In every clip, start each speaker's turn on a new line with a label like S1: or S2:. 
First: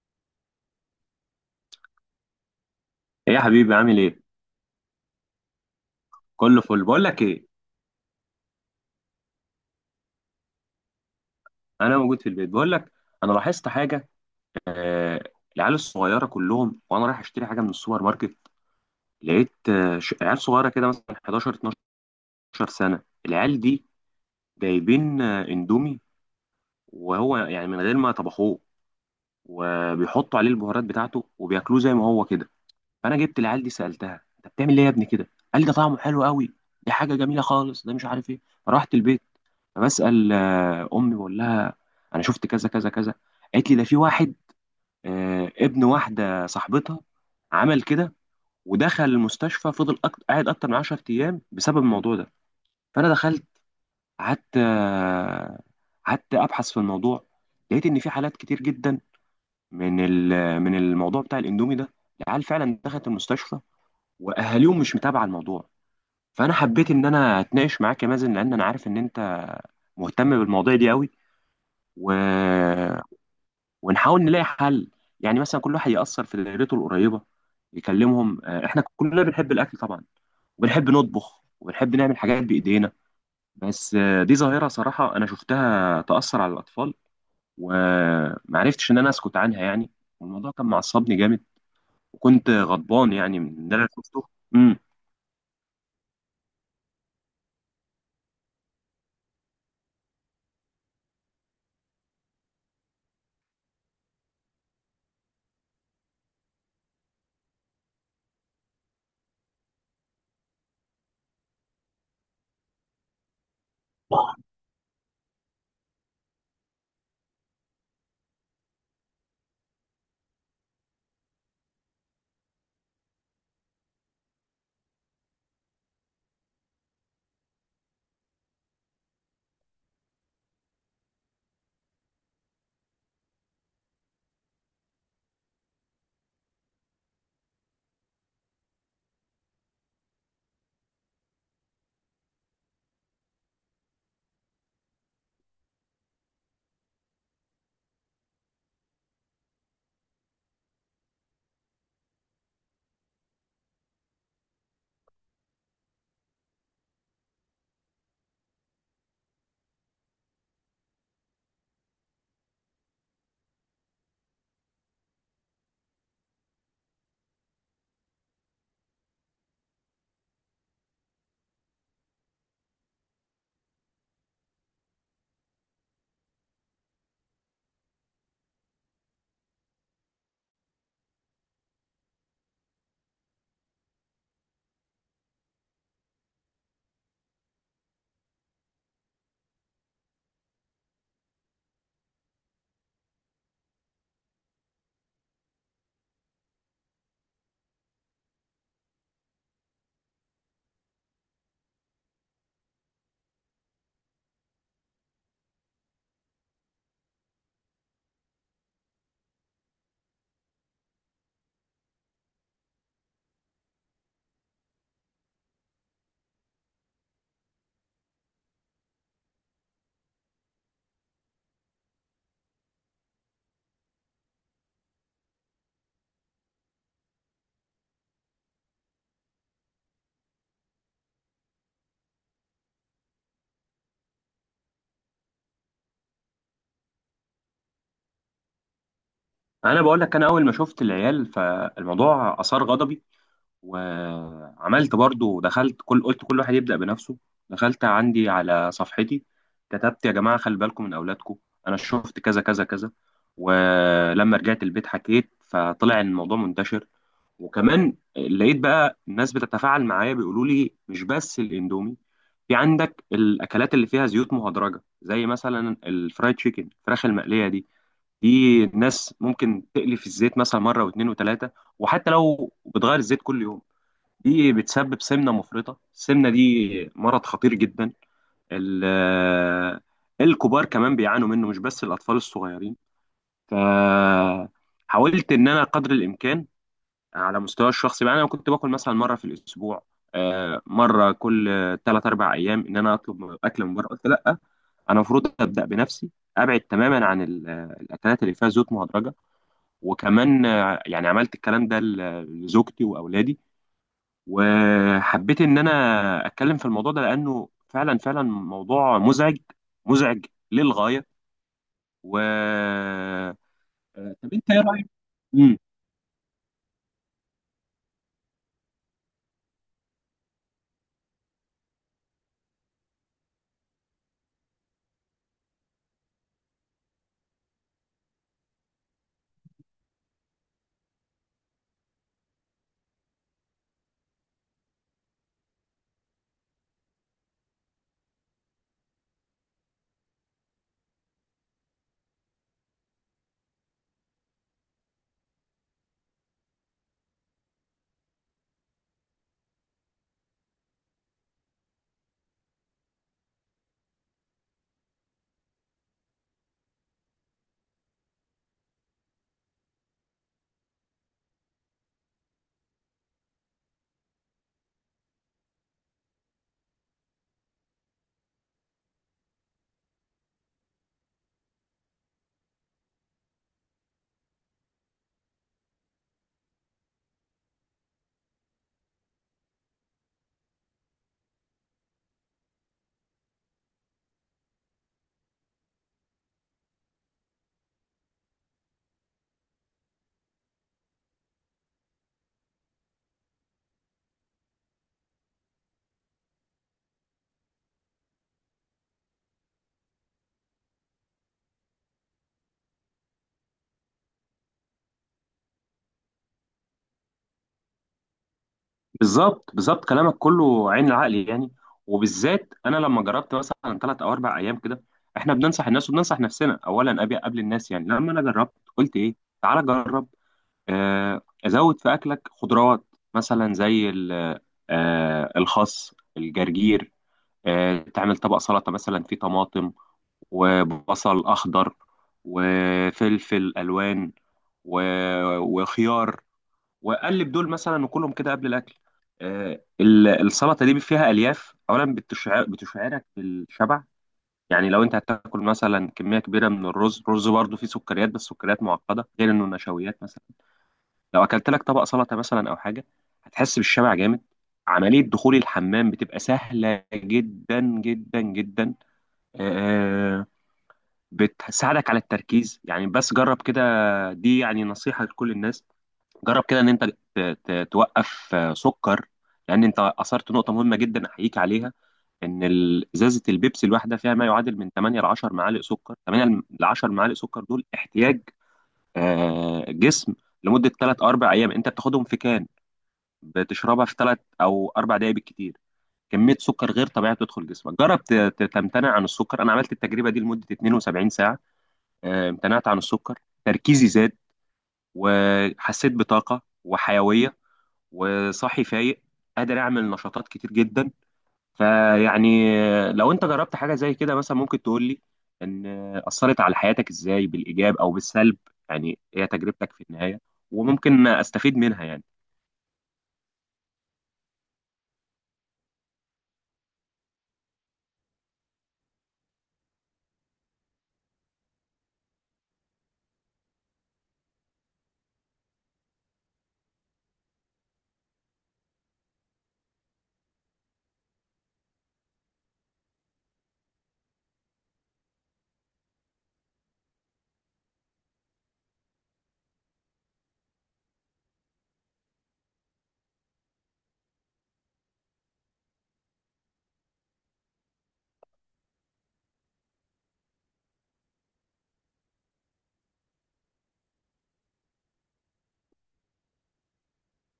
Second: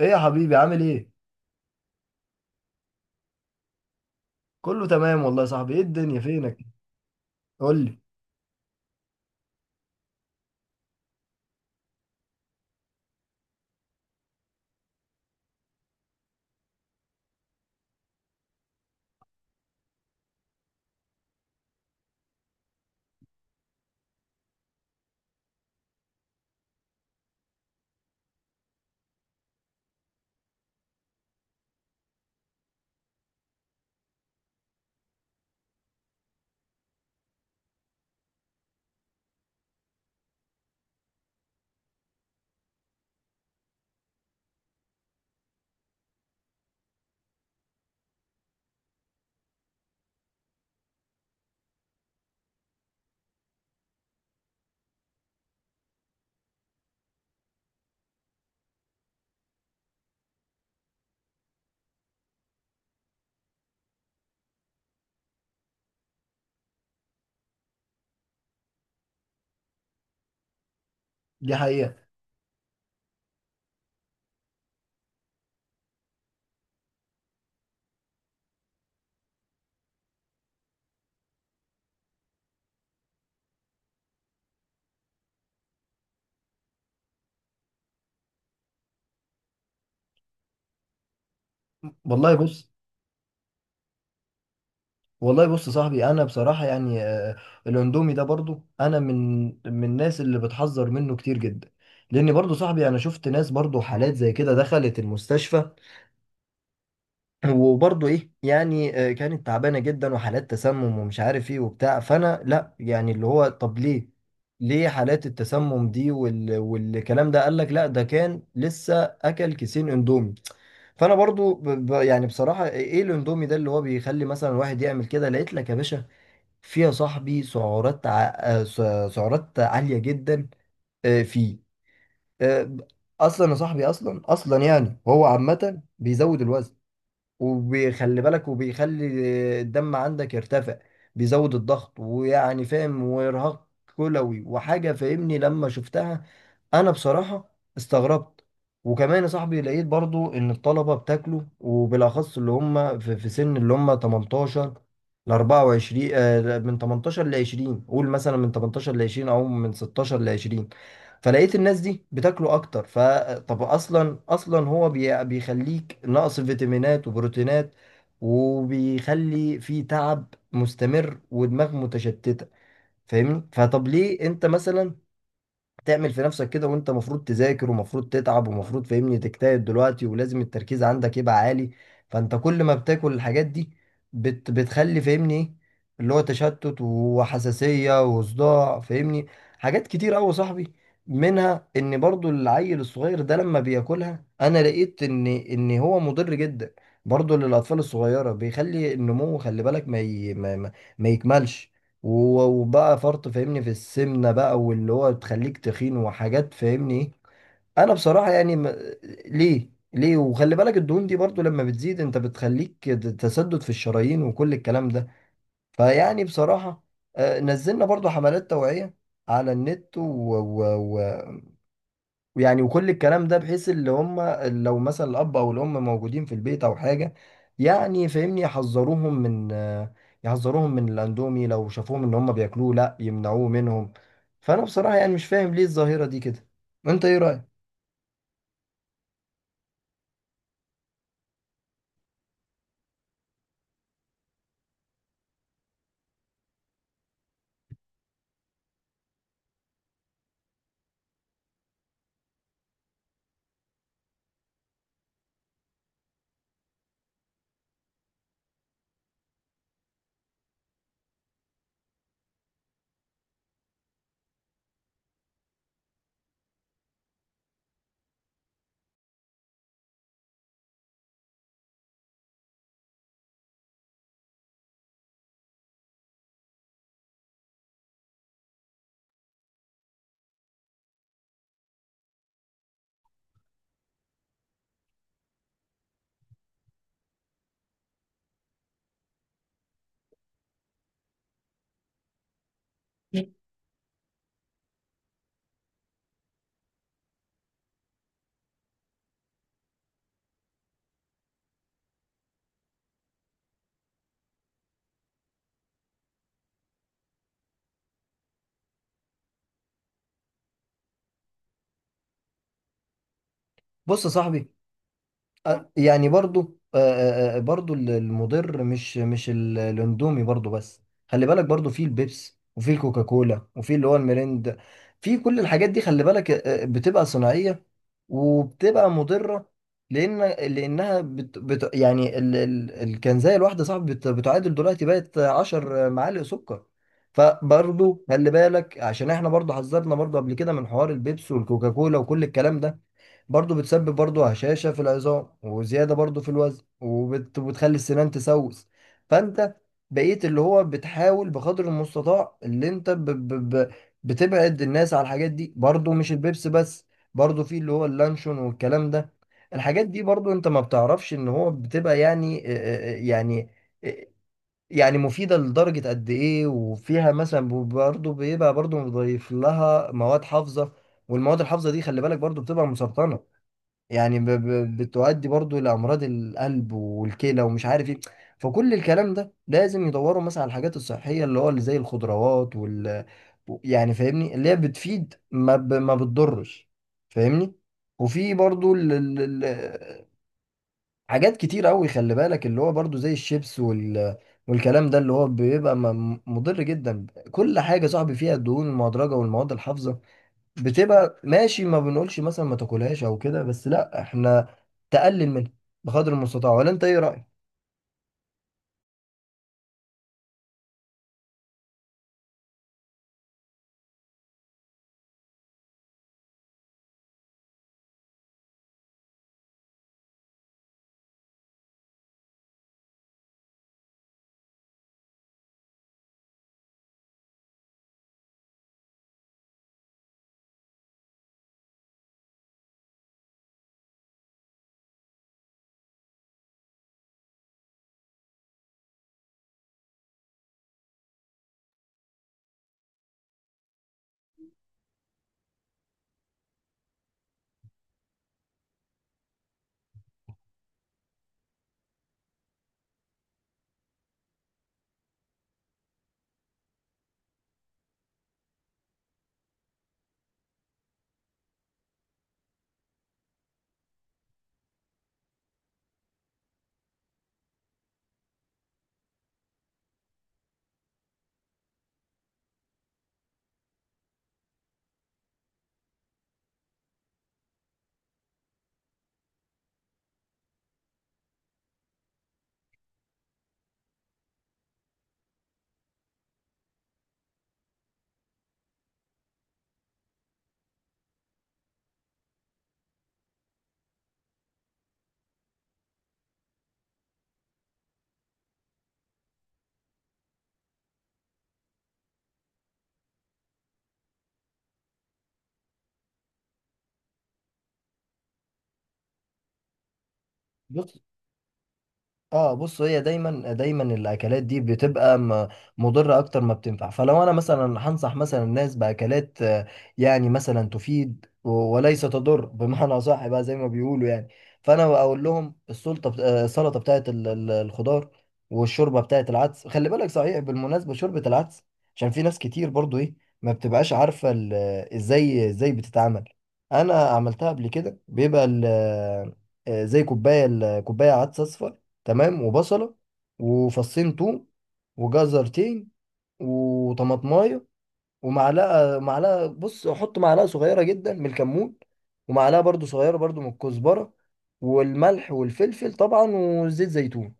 S1: ايه يا حبيبي عامل ايه؟
S2: ايه يا حبيبي؟ عامل ايه؟
S1: كله تمام والله يا صاحبي. ايه الدنيا فينك؟
S2: كله فل. بقول لك ايه،
S1: قول لي.
S2: انا موجود في البيت. بقول لك انا لاحظت حاجه. آه، العيال الصغيره كلهم، وانا رايح اشتري حاجه من السوبر ماركت، لقيت عيال صغيره كده مثلا 11 12 سنه، العيال دي جايبين اندومي، وهو يعني من غير ما طبخوه، وبيحطوا عليه البهارات بتاعته وبياكلوه زي ما هو كده. فانا جبت العيال دي سالتها، انت بتعمل ايه يا ابني كده؟ قال لي ده طعمه حلو قوي، دي حاجه جميله خالص، ده مش عارف ايه. رحت البيت فبسأل أمي، بقول لها أنا شفت كذا كذا كذا. قالت لي ده في واحد، ابن واحدة صاحبتها، عمل كده ودخل المستشفى، فضل قاعد أكتر من 10 أيام بسبب الموضوع ده. فأنا دخلت قعدت قعدت أبحث في الموضوع، لقيت إن في حالات كتير جدا من من الموضوع بتاع الإندومي ده، العيال فعلا دخلت المستشفى وأهاليهم مش متابعة الموضوع. فأنا حبيت إن أنا أتناقش معاك يا مازن، لأن أنا عارف إن أنت مهتم بالمواضيع دي قوي،
S1: دي حقيقة.
S2: و... ونحاول نلاقي حل. يعني مثلا كل واحد يأثر في دايرته القريبة، يكلمهم. احنا كلنا بنحب الأكل طبعا، وبنحب نطبخ وبنحب نعمل حاجات بإيدينا، بس دي ظاهرة صراحة أنا شفتها تأثر على الأطفال، ومعرفتش إن أنا أسكت عنها يعني. والموضوع كان معصبني جامد،
S1: والله
S2: وكنت
S1: بص.
S2: غضبان يعني من اللي أنا شفته. امم
S1: والله بص يا صاحبي، انا بصراحة يعني الاندومي ده برضو انا من الناس اللي بتحذر منه كتير جدا. لان برضو صاحبي انا شفت ناس برضو حالات زي كده دخلت المستشفى. وبرضه ايه يعني، كانت تعبانه جدا وحالات تسمم ومش عارف ايه وبتاع. فانا لا يعني اللي هو طب ليه ليه حالات التسمم دي والكلام ده؟ قال لك لا ده كان لسه اكل كيسين اندومي. فانا برضو يعني بصراحه ايه إيه الاندومي ده اللي هو بيخلي مثلا الواحد يعمل كده؟ لقيت لك يا باشا فيها صاحبي سعرات سعرات عاليه جدا. فيه. آه، اصلا يا صاحبي، اصلا يعني هو عامه بيزود الوزن، وبيخلي بالك، وبيخلي الدم عندك يرتفع، بيزود الضغط ويعني فاهم، وارهاق كلوي وحاجة فاهمني. لما شفتها انا بصراحة استغربت. وكمان يا صاحبي لقيت برضو ان الطلبة بتاكله، وبالاخص اللي هم في سن اللي هم 18 ل 24، من 18 ل 20، قول مثلا من 18 ل 20 او من 16 ل 20. فلقيت الناس دي بتاكله اكتر. فطب اصلا هو بيخليك ناقص فيتامينات وبروتينات، وبيخلي في تعب مستمر ودماغ متشتتة فاهمني. فطب ليه انت مثلا تعمل في نفسك كده، وانت مفروض تذاكر ومفروض تتعب ومفروض فاهمني تجتهد دلوقتي، ولازم التركيز عندك يبقى عالي؟ فانت كل ما بتاكل الحاجات دي بتخلي فاهمني ايه اللي هو تشتت وحساسية وصداع فاهمني. حاجات كتير قوي يا صاحبي، منها ان برضو العيل الصغير ده لما بياكلها انا لقيت ان هو مضر جدا برضو للاطفال الصغيرة. بيخلي النمو خلي بالك ما ي... ما... ما ما يكملش. وبقى فرط فاهمني في السمنة بقى، واللي هو تخليك تخين وحاجات فاهمني ايه. انا بصراحة يعني ليه ليه وخلي بالك الدهون دي برضو لما بتزيد انت بتخليك تسدد في الشرايين وكل الكلام ده. فيعني بصراحة نزلنا برضو حملات توعية على النت و... يعني، وكل الكلام ده بحيث اللي هم لو مثلا الأب أو الأم موجودين في البيت أو حاجة، يعني فاهمني يحذروهم من الأندومي، لو شافوهم إن هم بياكلوه لأ يمنعوه منهم. فأنا بصراحة يعني مش فاهم ليه الظاهرة دي كده. أنت إيه رأيك؟
S2: أنا بقول لك، أنا أول ما شفت العيال فالموضوع أثار غضبي، وعملت برضو دخلت كل واحد يبدأ بنفسه. دخلت عندي على صفحتي، كتبت يا جماعة خلي بالكم من أولادكم، أنا شفت كذا كذا كذا. ولما رجعت البيت حكيت فطلع إن الموضوع منتشر، وكمان لقيت بقى الناس بتتفاعل معايا، بيقولوا لي مش بس الإندومي، في عندك الأكلات اللي فيها زيوت مهدرجة، زي مثلا الفرايد تشيكن، الفراخ المقلية دي، دي الناس ممكن تقلي في الزيت مثلا مرة واثنين وثلاثة، وحتى لو بتغير الزيت كل يوم دي بتسبب سمنة مفرطة. السمنة دي مرض خطير جدا، ال- الكبار كمان بيعانوا منه، مش بس الأطفال الصغيرين. فحاولت إن أنا قدر الإمكان على مستوى الشخصي بقى، أنا كنت باكل مثلا مرة في الأسبوع، مرة كل ثلاث أربع أيام إن أنا أطلب أكل من بره، قلت لأ، أنا المفروض أبدأ بنفسي، أبعد تماما عن الأكلات اللي فيها زيوت مهدرجة. وكمان يعني عملت الكلام ده لزوجتي وأولادي، وحبيت ان انا اتكلم في الموضوع ده لانه فعلا فعلا موضوع مزعج، مزعج للغايه. و آه،
S1: بص يا
S2: طب انت
S1: صاحبي،
S2: ايه رايك؟ امم
S1: يعني برضو برضو المضر مش الاندومي برضو بس. خلي بالك برضو في البيبس وفي الكوكاكولا وفي اللي هو الميريند، في كل الحاجات دي خلي بالك بتبقى صناعية وبتبقى مضرة. لأن لأنها بت يعني الكنزاية الواحدة صعب بتعادل دلوقتي بقت 10 معالق سكر. فبرضو خلي بالك، عشان احنا برضو حذرنا برضو قبل كده من حوار البيبس والكوكاكولا وكل الكلام ده. برضو بتسبب برضو هشاشة في العظام وزيادة برضو في الوزن وبتخلي السنان تسوس. فانت بقيت اللي هو بتحاول بقدر المستطاع اللي انت بتبعد الناس على الحاجات دي، برضو مش البيبس بس، برضو في اللي هو اللانشون والكلام ده. الحاجات دي برضو انت ما بتعرفش ان هو بتبقى يعني آه، آه، يعني آه، يعني مفيدة لدرجة قد ايه، وفيها مثلا برضو بيبقى برضو مضيف لها مواد حافظة. والمواد الحافظة دي خلي بالك برضو بتبقى مسرطنة، يعني بتؤدي برضو لأمراض القلب والكلى ومش عارف ايه. فكل الكلام ده لازم يدوروا مثلا على الحاجات الصحية اللي هو اللي زي الخضروات يعني فاهمني اللي هي بتفيد ما ما بتضرش فاهمني. وفي برضو حاجات كتير قوي خلي بالك اللي هو برضو زي الشيبس والكلام ده اللي هو بيبقى مضر جدا. كل حاجة صاحبي فيها الدهون المهدرجة والمواد الحافظة بتبقى ماشي، ما بنقولش مثلا ما تاكلهاش او كده، بس لا احنا تقلل منها بقدر المستطاع. ولا انت ايه رايك؟
S2: بالظبط بالظبط، كلامك كله عين العقل يعني. وبالذات انا لما جربت مثلا ثلاث او اربع ايام كده، احنا بننصح الناس وبننصح نفسنا اولا قبل الناس يعني. لما انا جربت قلت ايه، تعالى جرب. ازود في اكلك خضروات، مثلا زي الخس، الجرجير. تعمل طبق سلطة مثلا فيه طماطم، وبصل أخضر، وفلفل ألوان، و... وخيار، وقلب دول مثلا وكلهم كده قبل الأكل. السلطة دي فيها ألياف أولا، بتشعرك بالشبع، يعني لو أنت هتاكل مثلا كمية كبيرة من الرز، الرز برضه فيه سكريات، بس سكريات معقدة، غير إنه نشويات مثلا. لو أكلت لك طبق سلطة مثلا أو حاجة هتحس بالشبع جامد. عملية دخول الحمام بتبقى سهلة جدا جدا جدا. آه، بتساعدك على التركيز، يعني بس جرب كده، دي يعني نصيحة لكل الناس. جرب كده ان انت توقف سكر. لان انت اثرت نقطة مهمة جدا احييك عليها، ان ازازة البيبسي الواحدة فيها ما يعادل من 8 ل 10 معالق سكر. 8 ل 10 معالق سكر دول احتياج جسم لمدة 3 4 ايام، انت بتاخدهم في كان بتشربها في 3 او 4 دقائق بالكتير. كمية سكر غير طبيعية بتدخل جسمك. جرب تمتنع عن السكر. انا عملت التجربة دي لمدة 72 ساعة، امتنعت عن السكر. تركيزي زاد، وحسيت بطاقة وحيوية، وصاحي فايق، قادر أعمل نشاطات كتير جدا. فيعني لو أنت جربت حاجة زي كده مثلا ممكن تقول لي إن أثرت على حياتك إزاي، بالإيجاب أو بالسلب، يعني هي تجربتك في النهاية،
S1: بص.
S2: وممكن أستفيد منها يعني.
S1: اه بص، هي دايما الاكلات دي بتبقى مضره اكتر ما بتنفع. فلو انا مثلا هنصح مثلا الناس باكلات يعني مثلا تفيد وليس تضر بمعنى صح بقى زي ما بيقولوا يعني. فانا اقول لهم السلطه السلطه بتاعت الخضار، والشوربه بتاعت العدس. خلي بالك صحيح بالمناسبه شوربه العدس، عشان في ناس كتير برضو ايه ما بتبقاش عارفه ازاي ازاي بتتعمل. انا عملتها قبل كده، بيبقى زي كوبايه كوبايه عدس اصفر تمام، وبصلة، وفصين توم، وجزرتين، وطماطماية، ومعلقه بص احط معلقه صغيره جدا من الكمون، ومعلقه برضو صغيره برضو من الكزبره، والملح والفلفل طبعا، وزيت زيتون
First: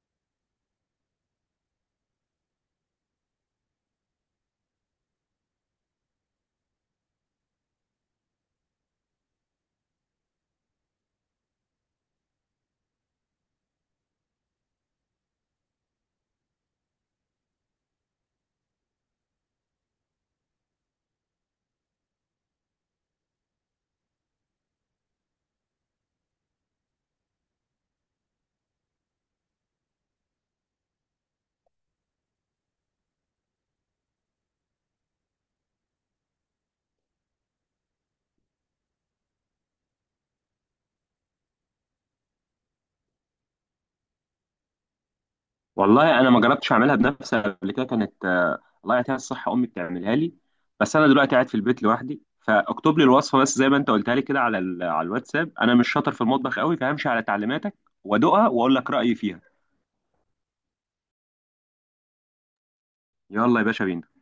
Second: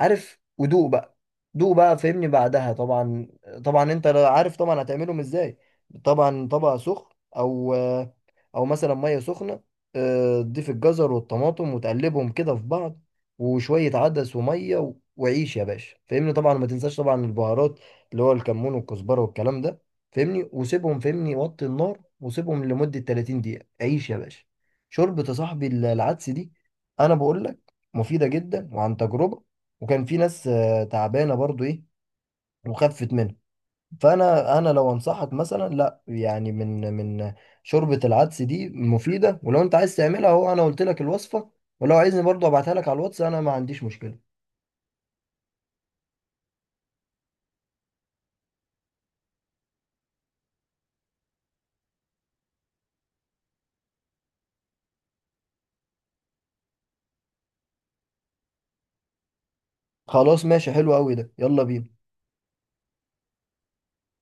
S1: عارف، ودوق بقى. دوق بقى فهمني بعدها طبعا. طبعا انت عارف طبعا هتعملهم ازاي. طبعا طبق سخن، او او مثلا ميه سخنه، تضيف الجزر والطماطم وتقلبهم كده في بعض، وشويه عدس وميه وعيش يا باشا فهمني. طبعا ما تنساش طبعا البهارات اللي هو الكمون والكزبره والكلام ده فاهمني، وسيبهم فاهمني وطي النار وسيبهم لمدة 30 دقيقة. عيش يا باشا، شوربة يا صاحبي العدس دي انا بقول لك مفيدة جدا، وعن تجربة. وكان في ناس تعبانة برضو ايه وخفت منها. فانا لو انصحك مثلا لا يعني من من شوربة العدس دي مفيدة، ولو انت عايز تعملها اهو انا قلت لك الوصفة، ولو عايزني برضو ابعتها لك على الواتس انا ما عنديش مشكلة.
S2: والله انا ما جربتش اعملها بنفسي قبل كده، كانت الله يعطيها الصحه امي بتعملها لي، بس انا دلوقتي قاعد في البيت لوحدي، فاكتب لي الوصفه بس زي ما انت قلتها لي كده على على الواتساب. انا مش شاطر في المطبخ قوي، فهمشي على تعليماتك وادوقها واقول لك رايي فيها.
S1: خلاص ماشي، حلو قوي ده، يلا بينا.
S2: يلا يا باشا بينا.